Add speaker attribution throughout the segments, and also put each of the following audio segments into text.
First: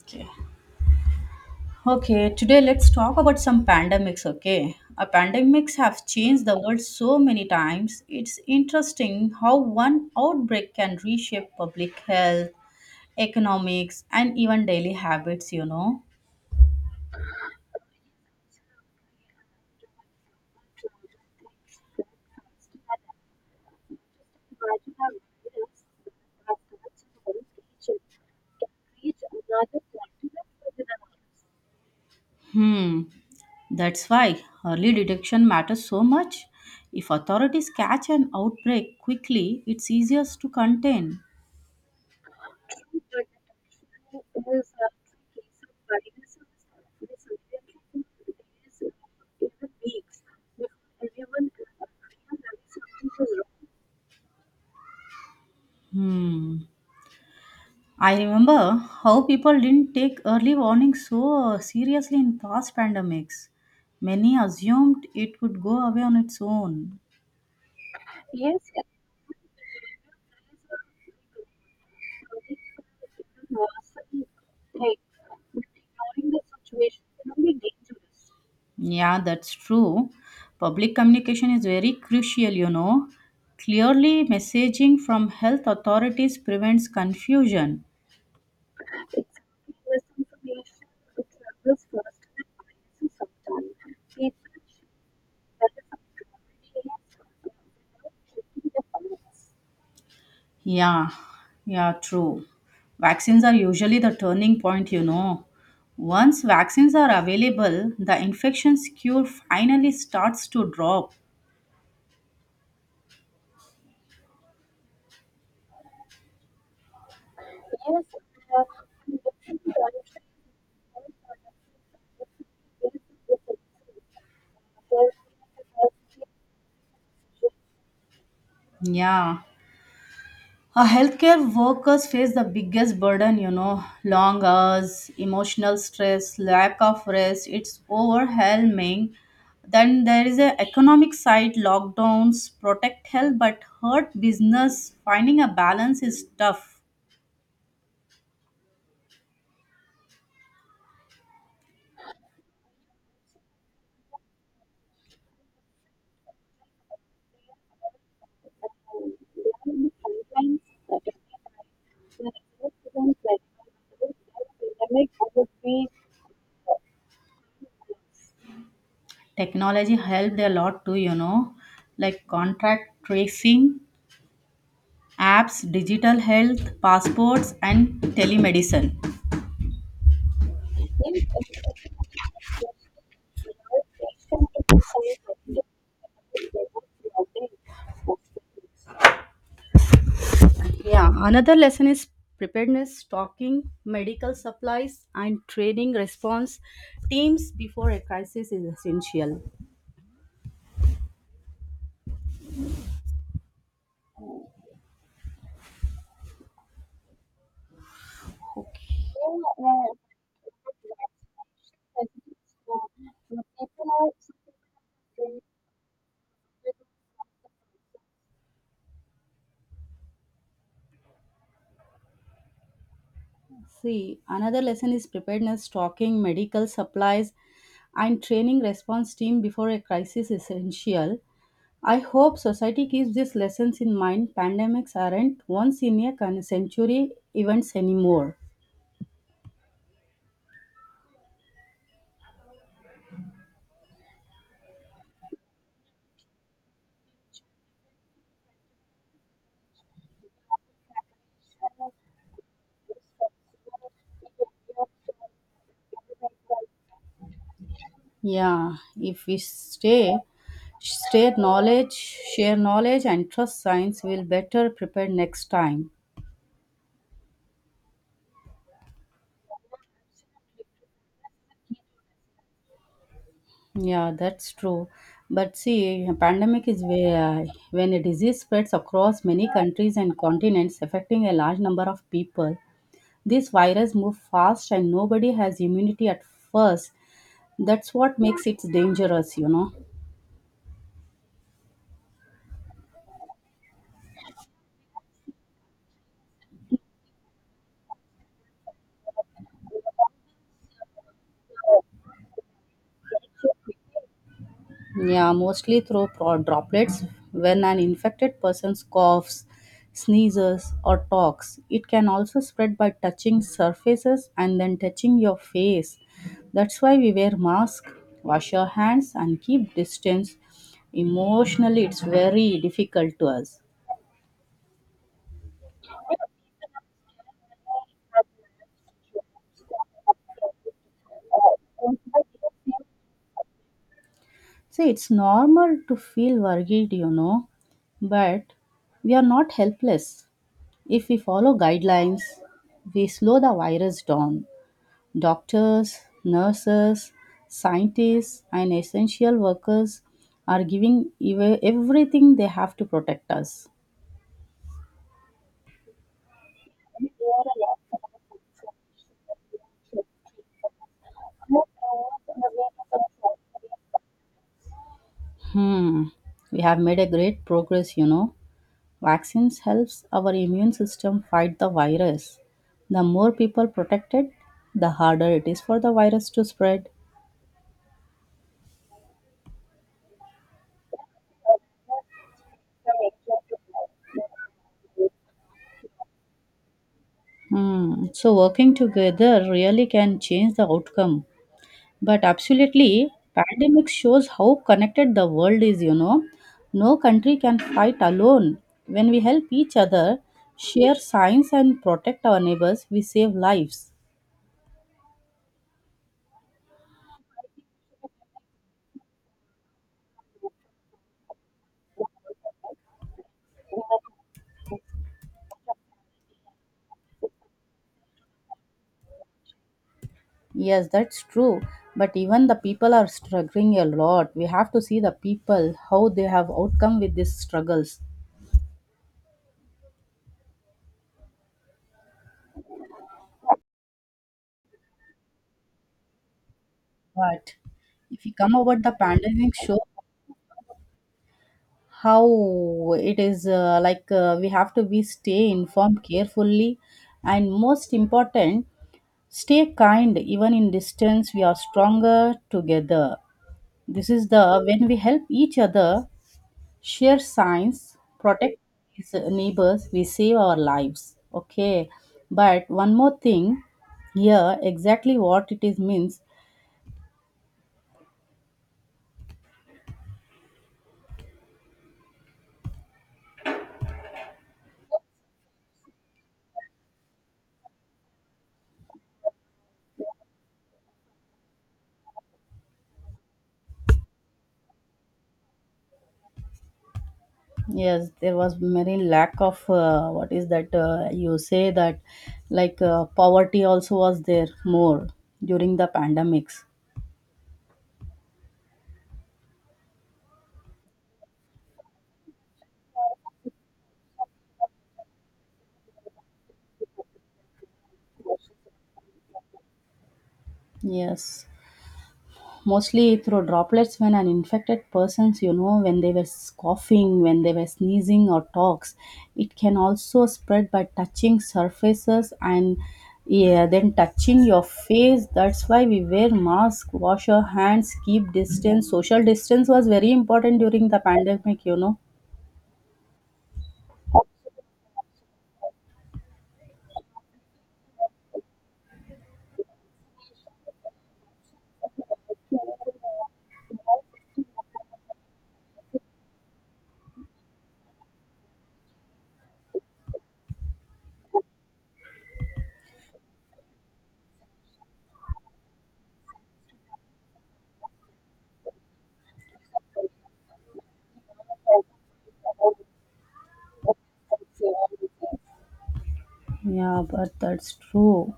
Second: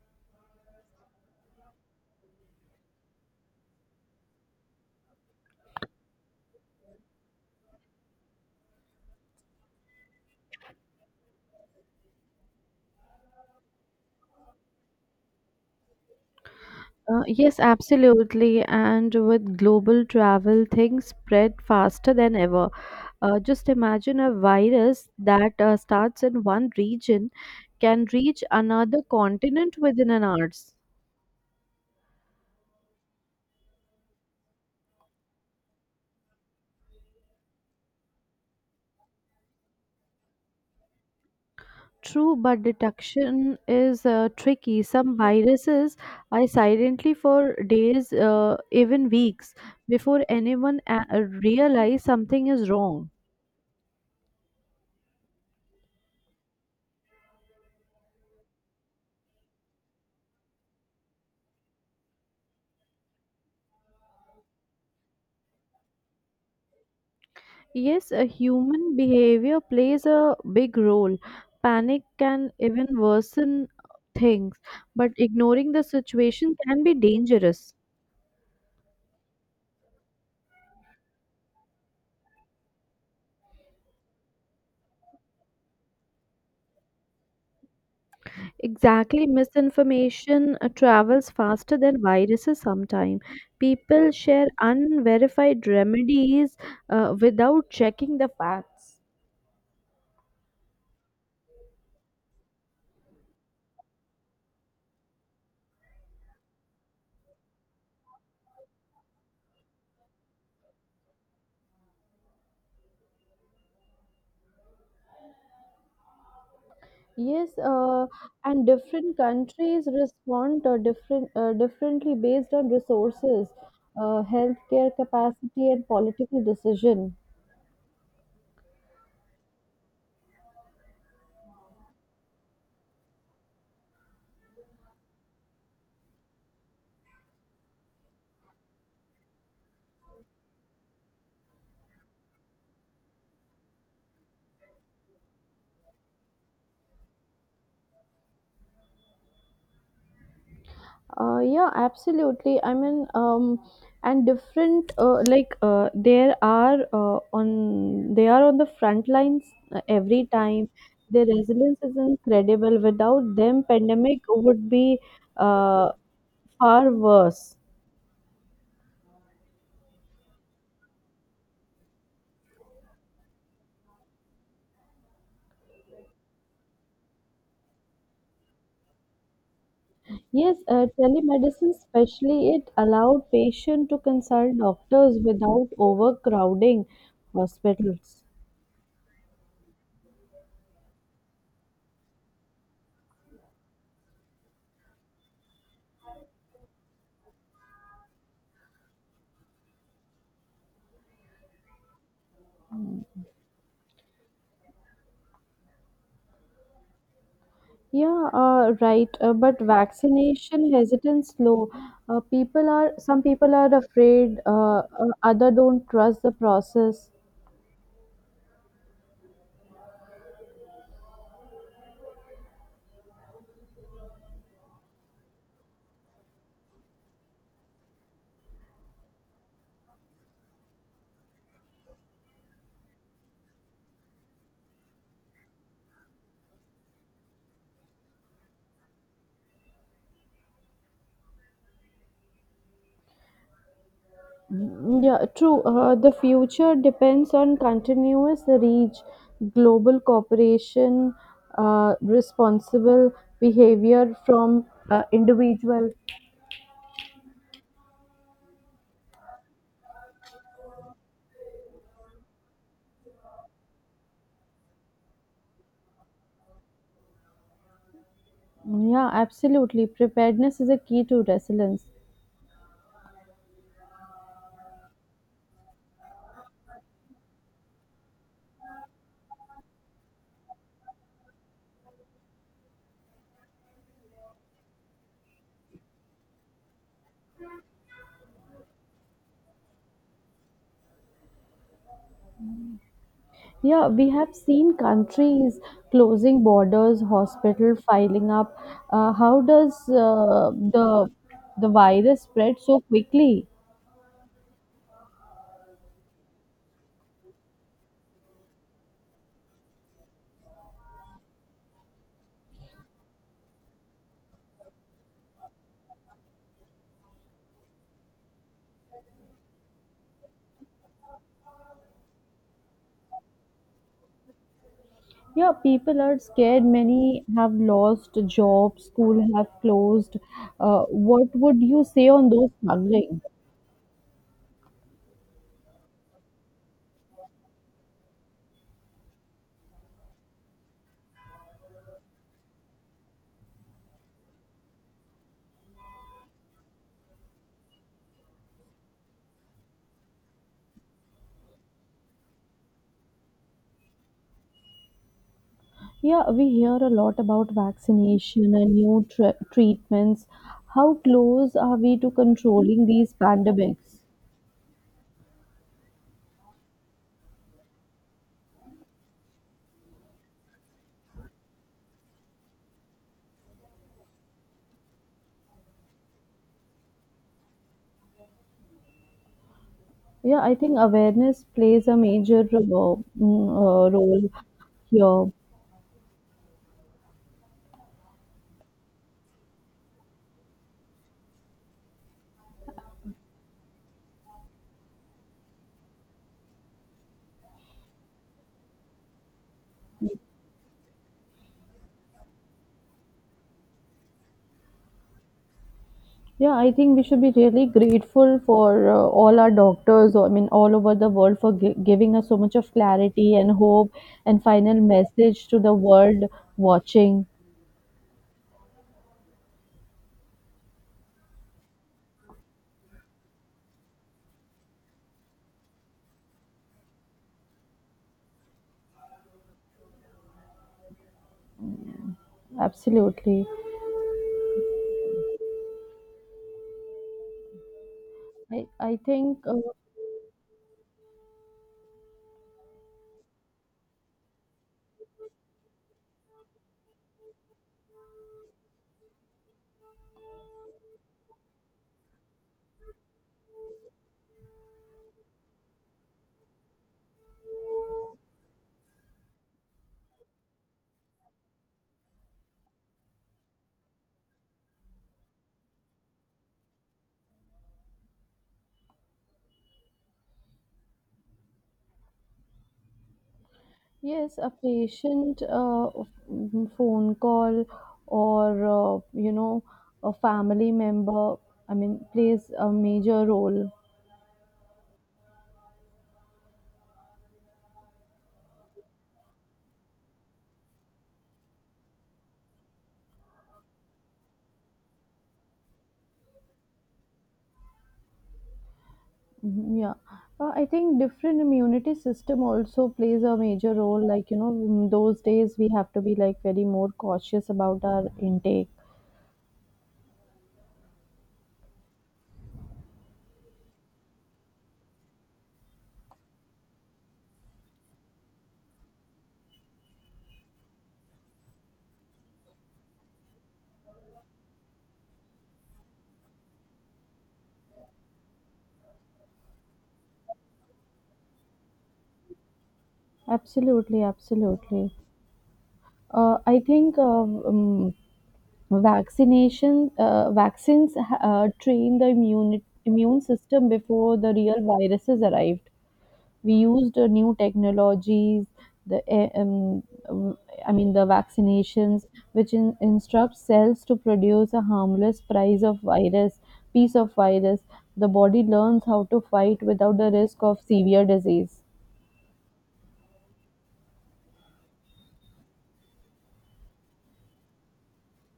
Speaker 1: Okay. Okay, today let's talk about some pandemics, okay? A pandemics have changed the world so many times. It's interesting how one outbreak can reshape public health, economics, and even daily habits, you know.
Speaker 2: Yes, absolutely. And with global travel, things spread faster than ever. Just imagine a virus that starts in one region can reach another continent within an hour.
Speaker 1: Hmm. That's why early detection matters so much. If authorities catch an outbreak quickly, it's easier to contain.
Speaker 2: True, but detection is tricky. Some viruses are silently for days, even weeks, before anyone realize something is wrong.
Speaker 1: Hmm. I remember how people didn't take early warnings so seriously in past pandemics. Many assumed it would go away on its own.
Speaker 2: Yes, a human behavior plays a big role. Panic can even worsen things, but ignoring the situation can be dangerous.
Speaker 1: Yeah, that's true. Public communication is very crucial, you know. Clearly, messaging from health authorities prevents confusion.
Speaker 2: Exactly, misinformation travels faster than viruses sometimes. People share unverified remedies without checking the facts.
Speaker 1: Yeah, yeah, true. Vaccines are usually the turning point, you know. Once vaccines are available, the infections cure finally starts to drop.
Speaker 2: Yes, and different countries respond differently based on resources, healthcare capacity, and political decision.
Speaker 1: Yeah. Healthcare workers face the biggest burden, you know, long hours, emotional stress, lack of rest. It's overwhelming. Then there is a economic side, lockdowns protect health but hurt business. Finding a balance is tough.
Speaker 2: Yeah, absolutely. I mean, and different there are on they are on the front lines every time. Their resilience is incredible. Without them, pandemic would be uh, far worse.
Speaker 1: Technology helped a lot too, you know, like contract tracing, apps, digital health, passports, and telemedicine.
Speaker 2: Yes, telemedicine especially it allowed patients to consult doctors without overcrowding hospitals.
Speaker 1: Yeah, another lesson is preparedness, stocking, medical supplies, and training response teams before a crisis is essential.
Speaker 2: Yeah, right. But vaccination hesitance low. People are some people are afraid. Other don't trust the process.
Speaker 1: See, another lesson is preparedness, stocking, medical supplies, and training response team before a crisis is essential. I hope society keeps these lessons in mind. Pandemics aren't once in a century events anymore.
Speaker 2: Mm, yeah, true. The future depends on continuous reach, global cooperation, responsible behavior from individual.
Speaker 1: Yeah, if we stay, share knowledge, share knowledge, and trust science, we'll better prepare next time.
Speaker 2: Yeah, absolutely. Preparedness is a key to resilience.
Speaker 1: Yeah, that's true. But see, a pandemic is where when a disease spreads across many countries and continents, affecting a large number of people. This virus moves fast, and nobody has immunity at first. That's what makes it dangerous, you know.
Speaker 2: Yeah, we have seen countries closing borders, hospital filing up. How does the virus spread so quickly?
Speaker 1: Yeah, mostly through droplets. When an infected person coughs, sneezes, or talks, it can also spread by touching surfaces and then touching your face. That's why we wear masks, wash your hands, and keep distance. Emotionally, it's very difficult to us.
Speaker 2: Yeah, people are scared. Many have lost jobs. School have closed. What would you say on those struggling?
Speaker 1: See, it's normal to feel worried, you know, but we are not helpless. If we follow guidelines, we slow the virus down. Doctors, nurses, scientists, and essential workers are giving everything they have to protect us.
Speaker 2: Yeah, we hear a lot about vaccination and new treatments. How close are we to controlling these pandemics?
Speaker 1: Hmm. We have made a great progress, you know. Vaccines helps our immune system fight the virus. The more people protected, the harder it is for the virus to spread.
Speaker 2: Yeah, I think awareness plays a major role here.
Speaker 1: Hmm. So working together really can change the outcome. But absolutely, pandemic shows how connected the world is, you know. No country can fight alone. When we help each other, share science and protect our neighbors, we save lives.
Speaker 2: Yeah, I think we should be really grateful for all our doctors, I mean, all over the world for giving us so much of clarity and hope and final message to the world watching.
Speaker 1: Yes, that's true. But even the people are struggling a lot. We have to see the people, how they have outcome with these struggles.
Speaker 2: Absolutely.
Speaker 1: But if you come over the
Speaker 2: I think
Speaker 1: pandemic show how it is we have to be stay informed carefully and most important stay kind, even in distance, we are stronger together. This is the when we help each other, share science, protect his neighbors, we save our lives. Okay, but one more thing here, exactly what it is means.
Speaker 2: Yes, a patient phone call or, you know, a family member, I mean, plays a major role.
Speaker 1: Yes, there was very lack of what is that you say that poverty also was there more during the pandemics.
Speaker 2: Mhm, yeah. I think different immunity system also plays a major role. Like, you know, in those days we have to be like very more cautious about our intake.
Speaker 1: Yes, mostly through droplets when an infected person's, you know, when they were coughing, when they were sneezing or talks, it can also spread by touching surfaces and, yeah, then touching your face. That's why we wear mask, wash your hands, keep distance. Social distance was very important during the pandemic, you know.
Speaker 2: Absolutely, absolutely. I think vaccination vaccines train the immune system before the real viruses arrived. We used new technologies, the eh, um, um, I mean the vaccinations, which instruct cells to produce a harmless prize of virus piece of virus. The body learns how to fight without the risk of severe disease.
Speaker 1: Yeah, but that's true,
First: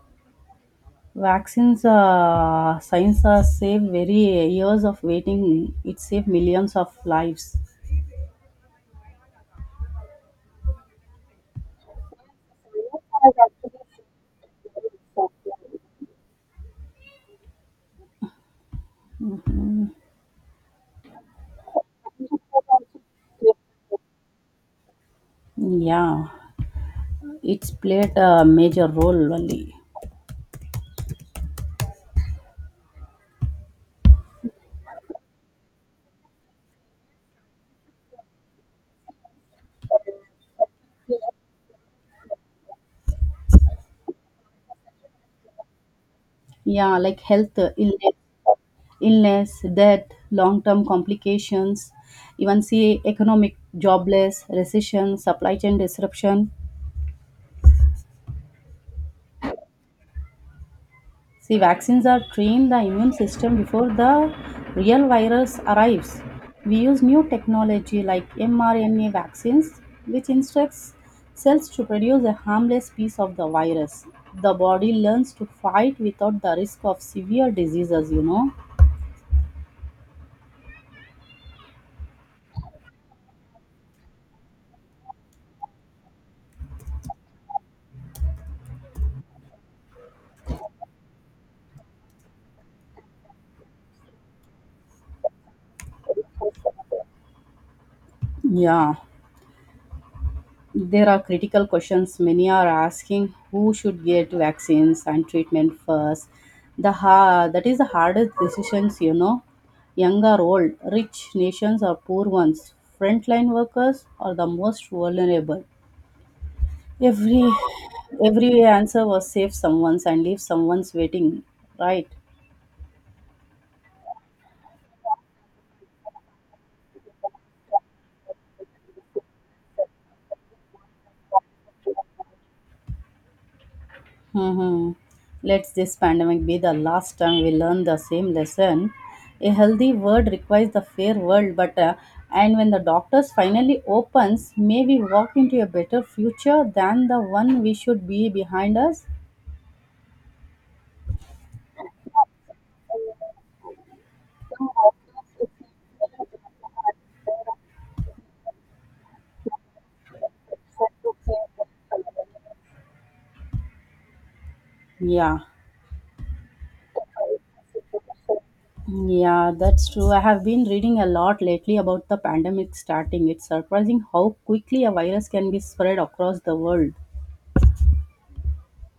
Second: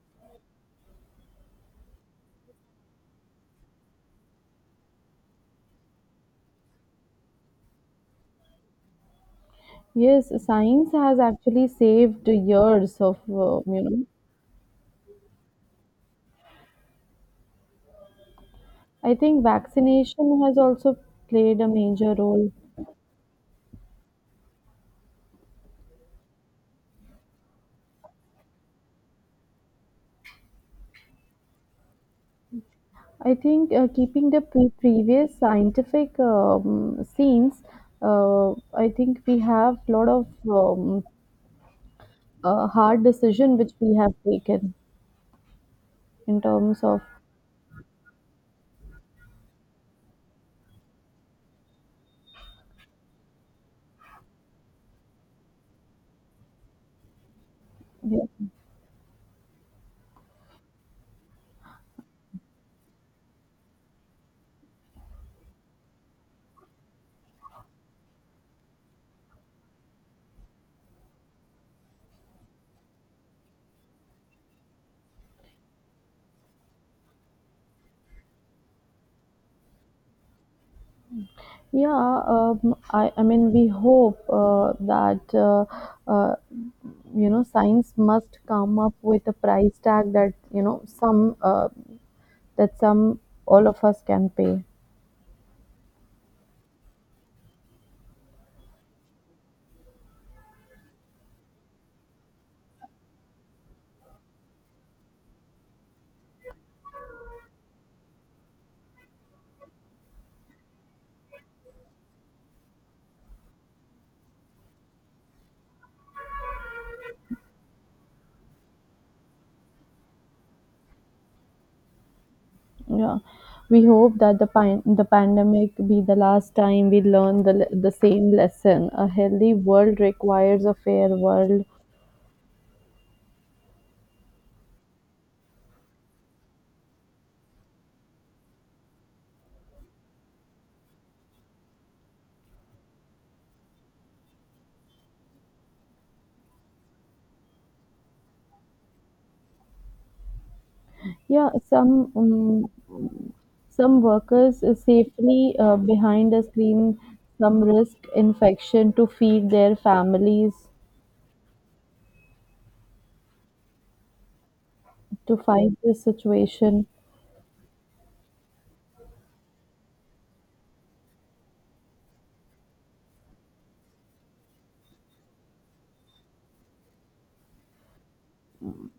Speaker 1: vaccines, science, saved very years of waiting. It saved millions of lives.
Speaker 2: Yes, science has actually saved years of you know I think
Speaker 1: Mhm.
Speaker 2: vaccination has also played a major role.
Speaker 1: Yeah, it's played a major role, Valli.
Speaker 2: I think keeping the previous scientific scenes, I think we have a lot of hard decision which we have taken in terms
Speaker 1: Yeah,
Speaker 2: of
Speaker 1: like health illness, illness, death, long-term complications, even see economic jobless, recession, supply chain disruption.
Speaker 2: yeah.
Speaker 1: See, vaccines are trained the immune system before the real virus arrives. We use new technology like mRNA vaccines, which instructs cells to produce a harmless piece of the virus. The body learns to fight without the risk of severe diseases, you know.
Speaker 2: Yeah, I mean, we hope that uh, you know science must come up with a price tag that you know some all of us can pay.
Speaker 1: Yeah. There are critical questions many are asking who should get vaccines and treatment first. The that is the hardest decisions, you know. Young or old, rich nations or poor ones, frontline workers or the most vulnerable. Every every answer was save someone's and leave someone's waiting, right?
Speaker 2: Yeah, we hope that the the pandemic be the last time we learn the same lesson. A healthy world requires a fair world.
Speaker 1: Mm-hmm. Let this pandemic be the last time we learn the same lesson. A healthy world requires the fair world, but and when the doctors finally opens, may we walk into a better future than the one we should be behind us.
Speaker 2: Yeah, some workers is safely behind a screen. Some risk infection to feed their families to
Speaker 1: Yeah.
Speaker 2: fight this situation.
Speaker 1: Yeah, that's true. I have been reading a lot lately about the pandemic starting. It's surprising how quickly a virus can be spread across the world.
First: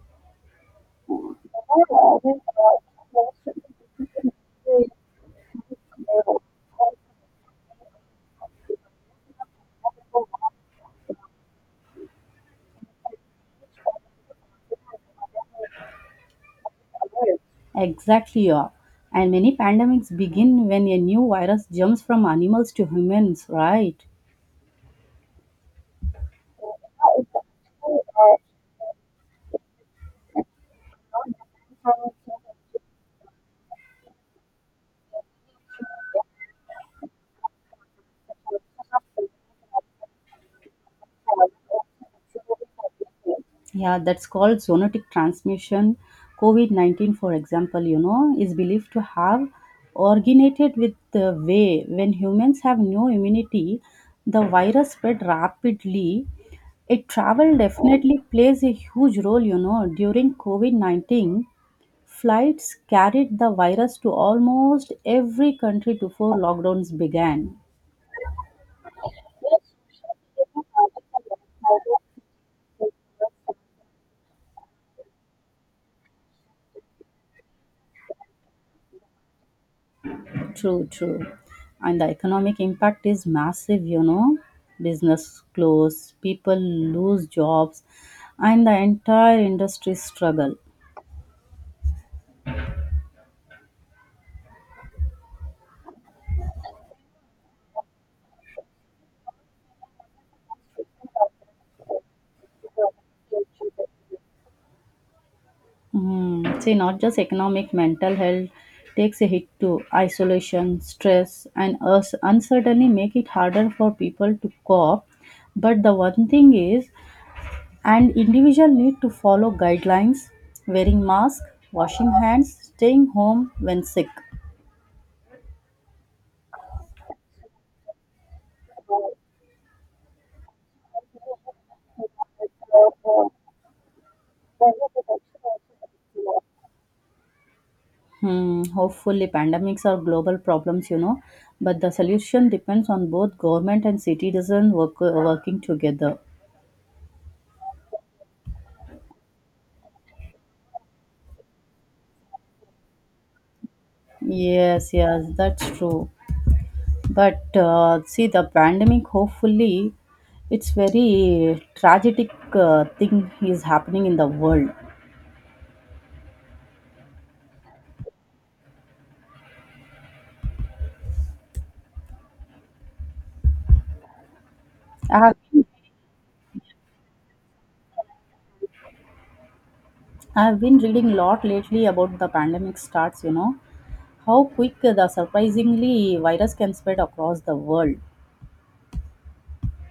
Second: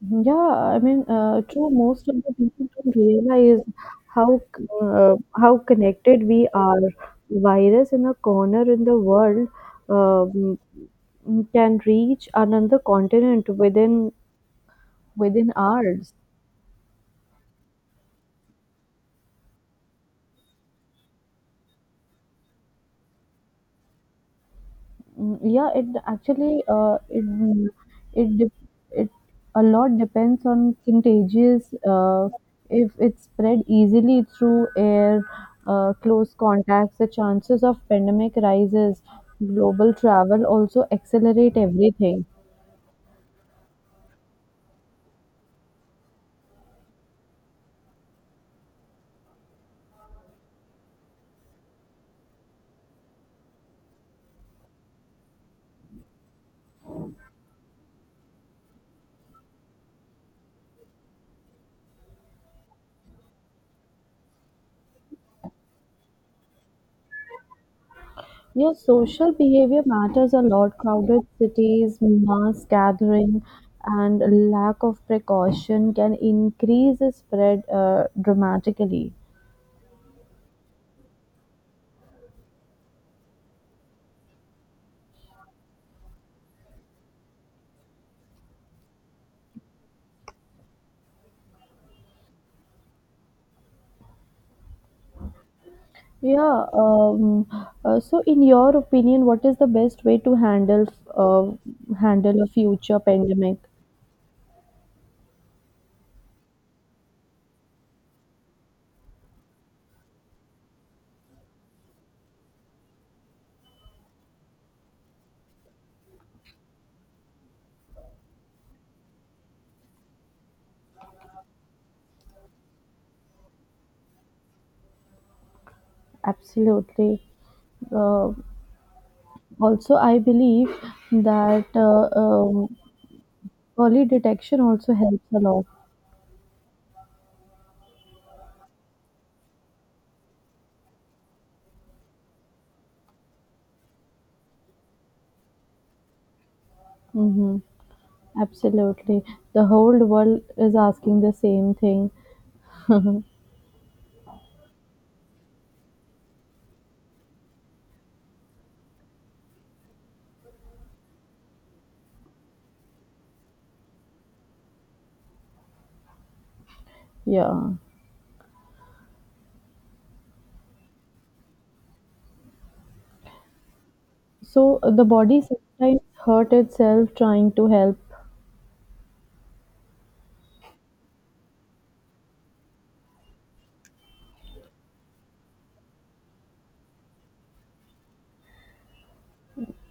Speaker 2: Yeah, I mean, true. Most of the people don't realize how connected we are. Virus in a corner in the world um, can reach another continent within hours.
Speaker 1: Exactly, yeah. And many pandemics begin when a new virus jumps from animals to humans, right?
Speaker 2: Mm, yeah, it actually it it dep- it a lot depends on contagious. If it's spread easily through air, close contacts, the chances of pandemic rises. Global travel also accelerate everything.
Speaker 1: Yeah, that's called zoonotic transmission. COVID 19, for example, you know, is believed to have originated with the way when humans have no immunity, the virus spread rapidly. It travel definitely plays a huge role, you know, during COVID 19. Flights carried the virus to almost every country before lockdowns began.
Speaker 2: Your social behavior matters a lot. Crowded cities, mass gathering, and lack of precaution can increase the spread dramatically.
Speaker 1: True, true. And the economic impact is massive, you know. Business close, people lose jobs, and the entire industry struggle.
Speaker 2: Yeah, um, so in your opinion, what is the best way to handle uh, handle a future pandemic?
Speaker 1: Mm. See, not just economic, mental health takes a hit too. Isolation, stress, and uncertainty make it harder for people to cope. But the one thing is, and individual need to follow guidelines, wearing mask, washing hands, staying home when sick.
Speaker 2: Absolutely. Uh, also, I believe that early detection also helps a lot.
Speaker 1: Hmm, hopefully pandemics are global problems, you know, but the solution depends on both government and citizen work, working together.
Speaker 2: Mm-hmm. Absolutely. The whole world is asking the same thing.
Speaker 1: Yes, yes, that's true, but see the pandemic, hopefully. It's very tragic thing is happening in the world.
Speaker 2: Yeah. So the
Speaker 1: i have
Speaker 2: body sometimes hurt itself trying to help.
Speaker 1: I've been reading a lot lately about the pandemic starts, you know, how quick the surprisingly virus can spread across the world.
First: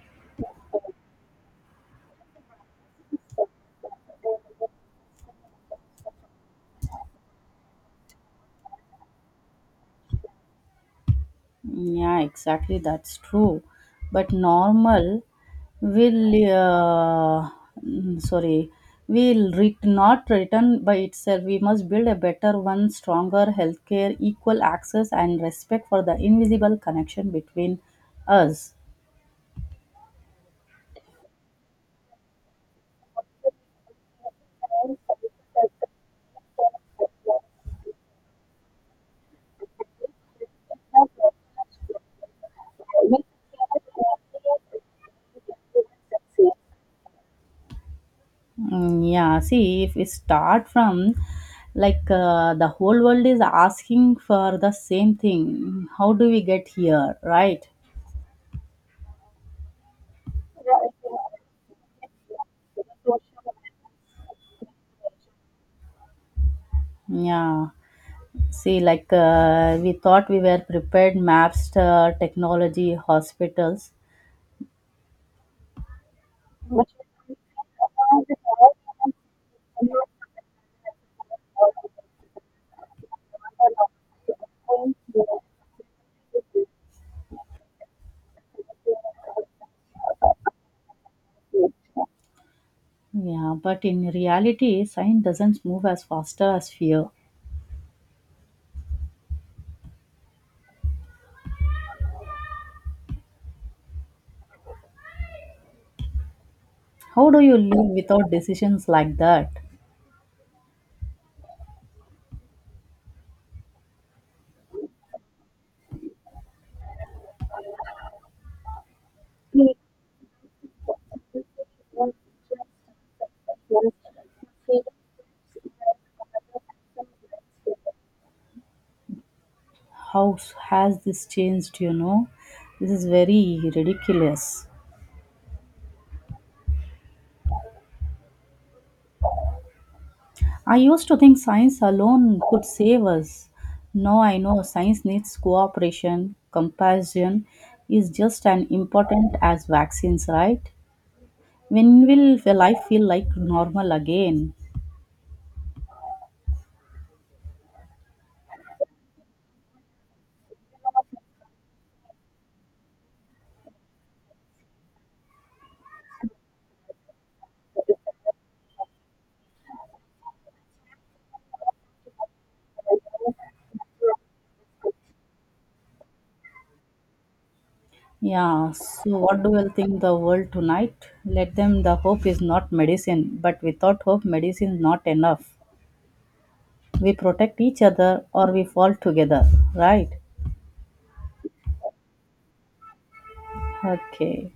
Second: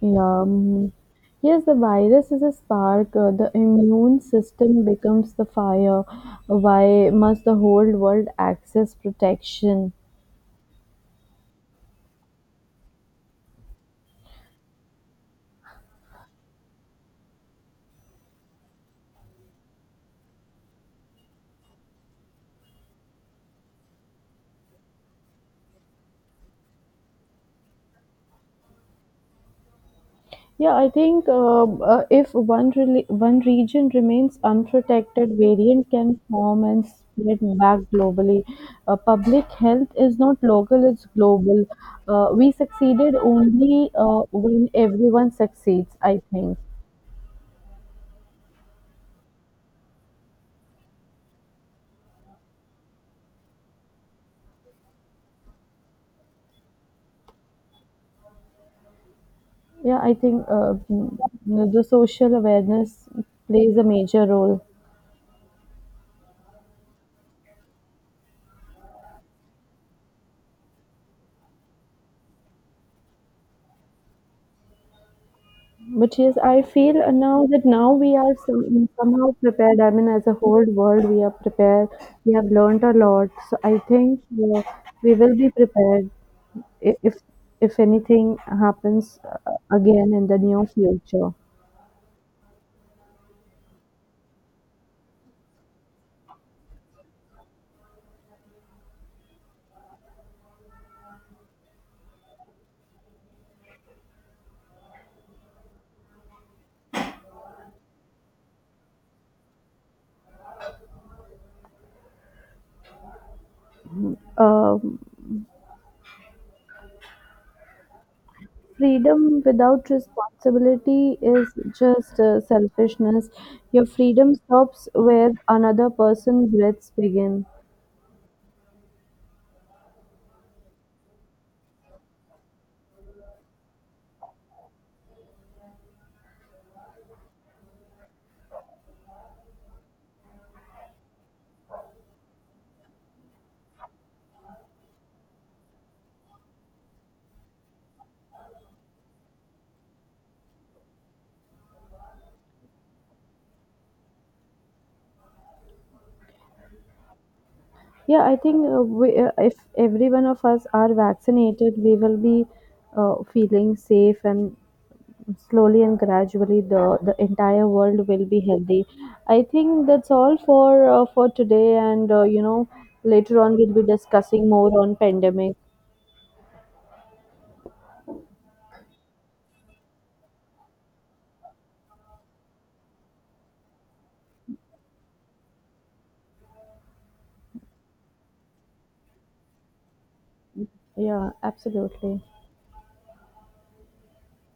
Speaker 2: Yeah. Mhm. Yes, the virus is a spark. The immune system becomes the fire. Why must the whole world access protection?
Speaker 1: Mm, yeah, exactly, that's true. But normal will, uh, sorry, will not return by itself. We must build a better one, stronger healthcare, equal access, and respect for the invisible connection between us.
Speaker 2: Yeah, I think if one region remains unprotected, variant can form and spread back globally. Public health is not local; it's global. We succeeded only when everyone succeeds. I think.
Speaker 1: Mm, yeah, see, if we start from the whole world is asking for the same thing, how do we get here, right?
Speaker 2: Yeah, I think the social awareness plays a major role.
Speaker 1: Yeah, see, we thought we were prepared maps, technology, hospitals.
Speaker 2: But yes, I feel now that now we are somehow prepared. I mean, as a whole world, we are prepared. We have learned a lot. So I think we will be prepared i- if if anything happens again in the near future.
Speaker 1: Yeah, but in reality, science doesn't move as faster as fear. How do you live without decisions like that?
Speaker 2: Um, freedom without responsibility is just selfishness. Your freedom stops where another person's breaths begin.
Speaker 1: How has this changed? You know, this is very ridiculous. I used to think science alone could save us. Now I know science needs cooperation, compassion is just as important as vaccines, right? When will the life feel like normal again?
Speaker 2: Yeah, I think if every one of us are vaccinated, we will be feeling safe and slowly and gradually the entire world will be healthy. I think that's all for today and you know later on we'll be discussing more on pandemic.
Speaker 1: Yeah, so what do you think the world tonight? Let them the hope is not medicine, but without hope medicine is not enough. We protect each other or we fall together, right?
Speaker 2: Yeah, absolutely.
Speaker 1: Okay.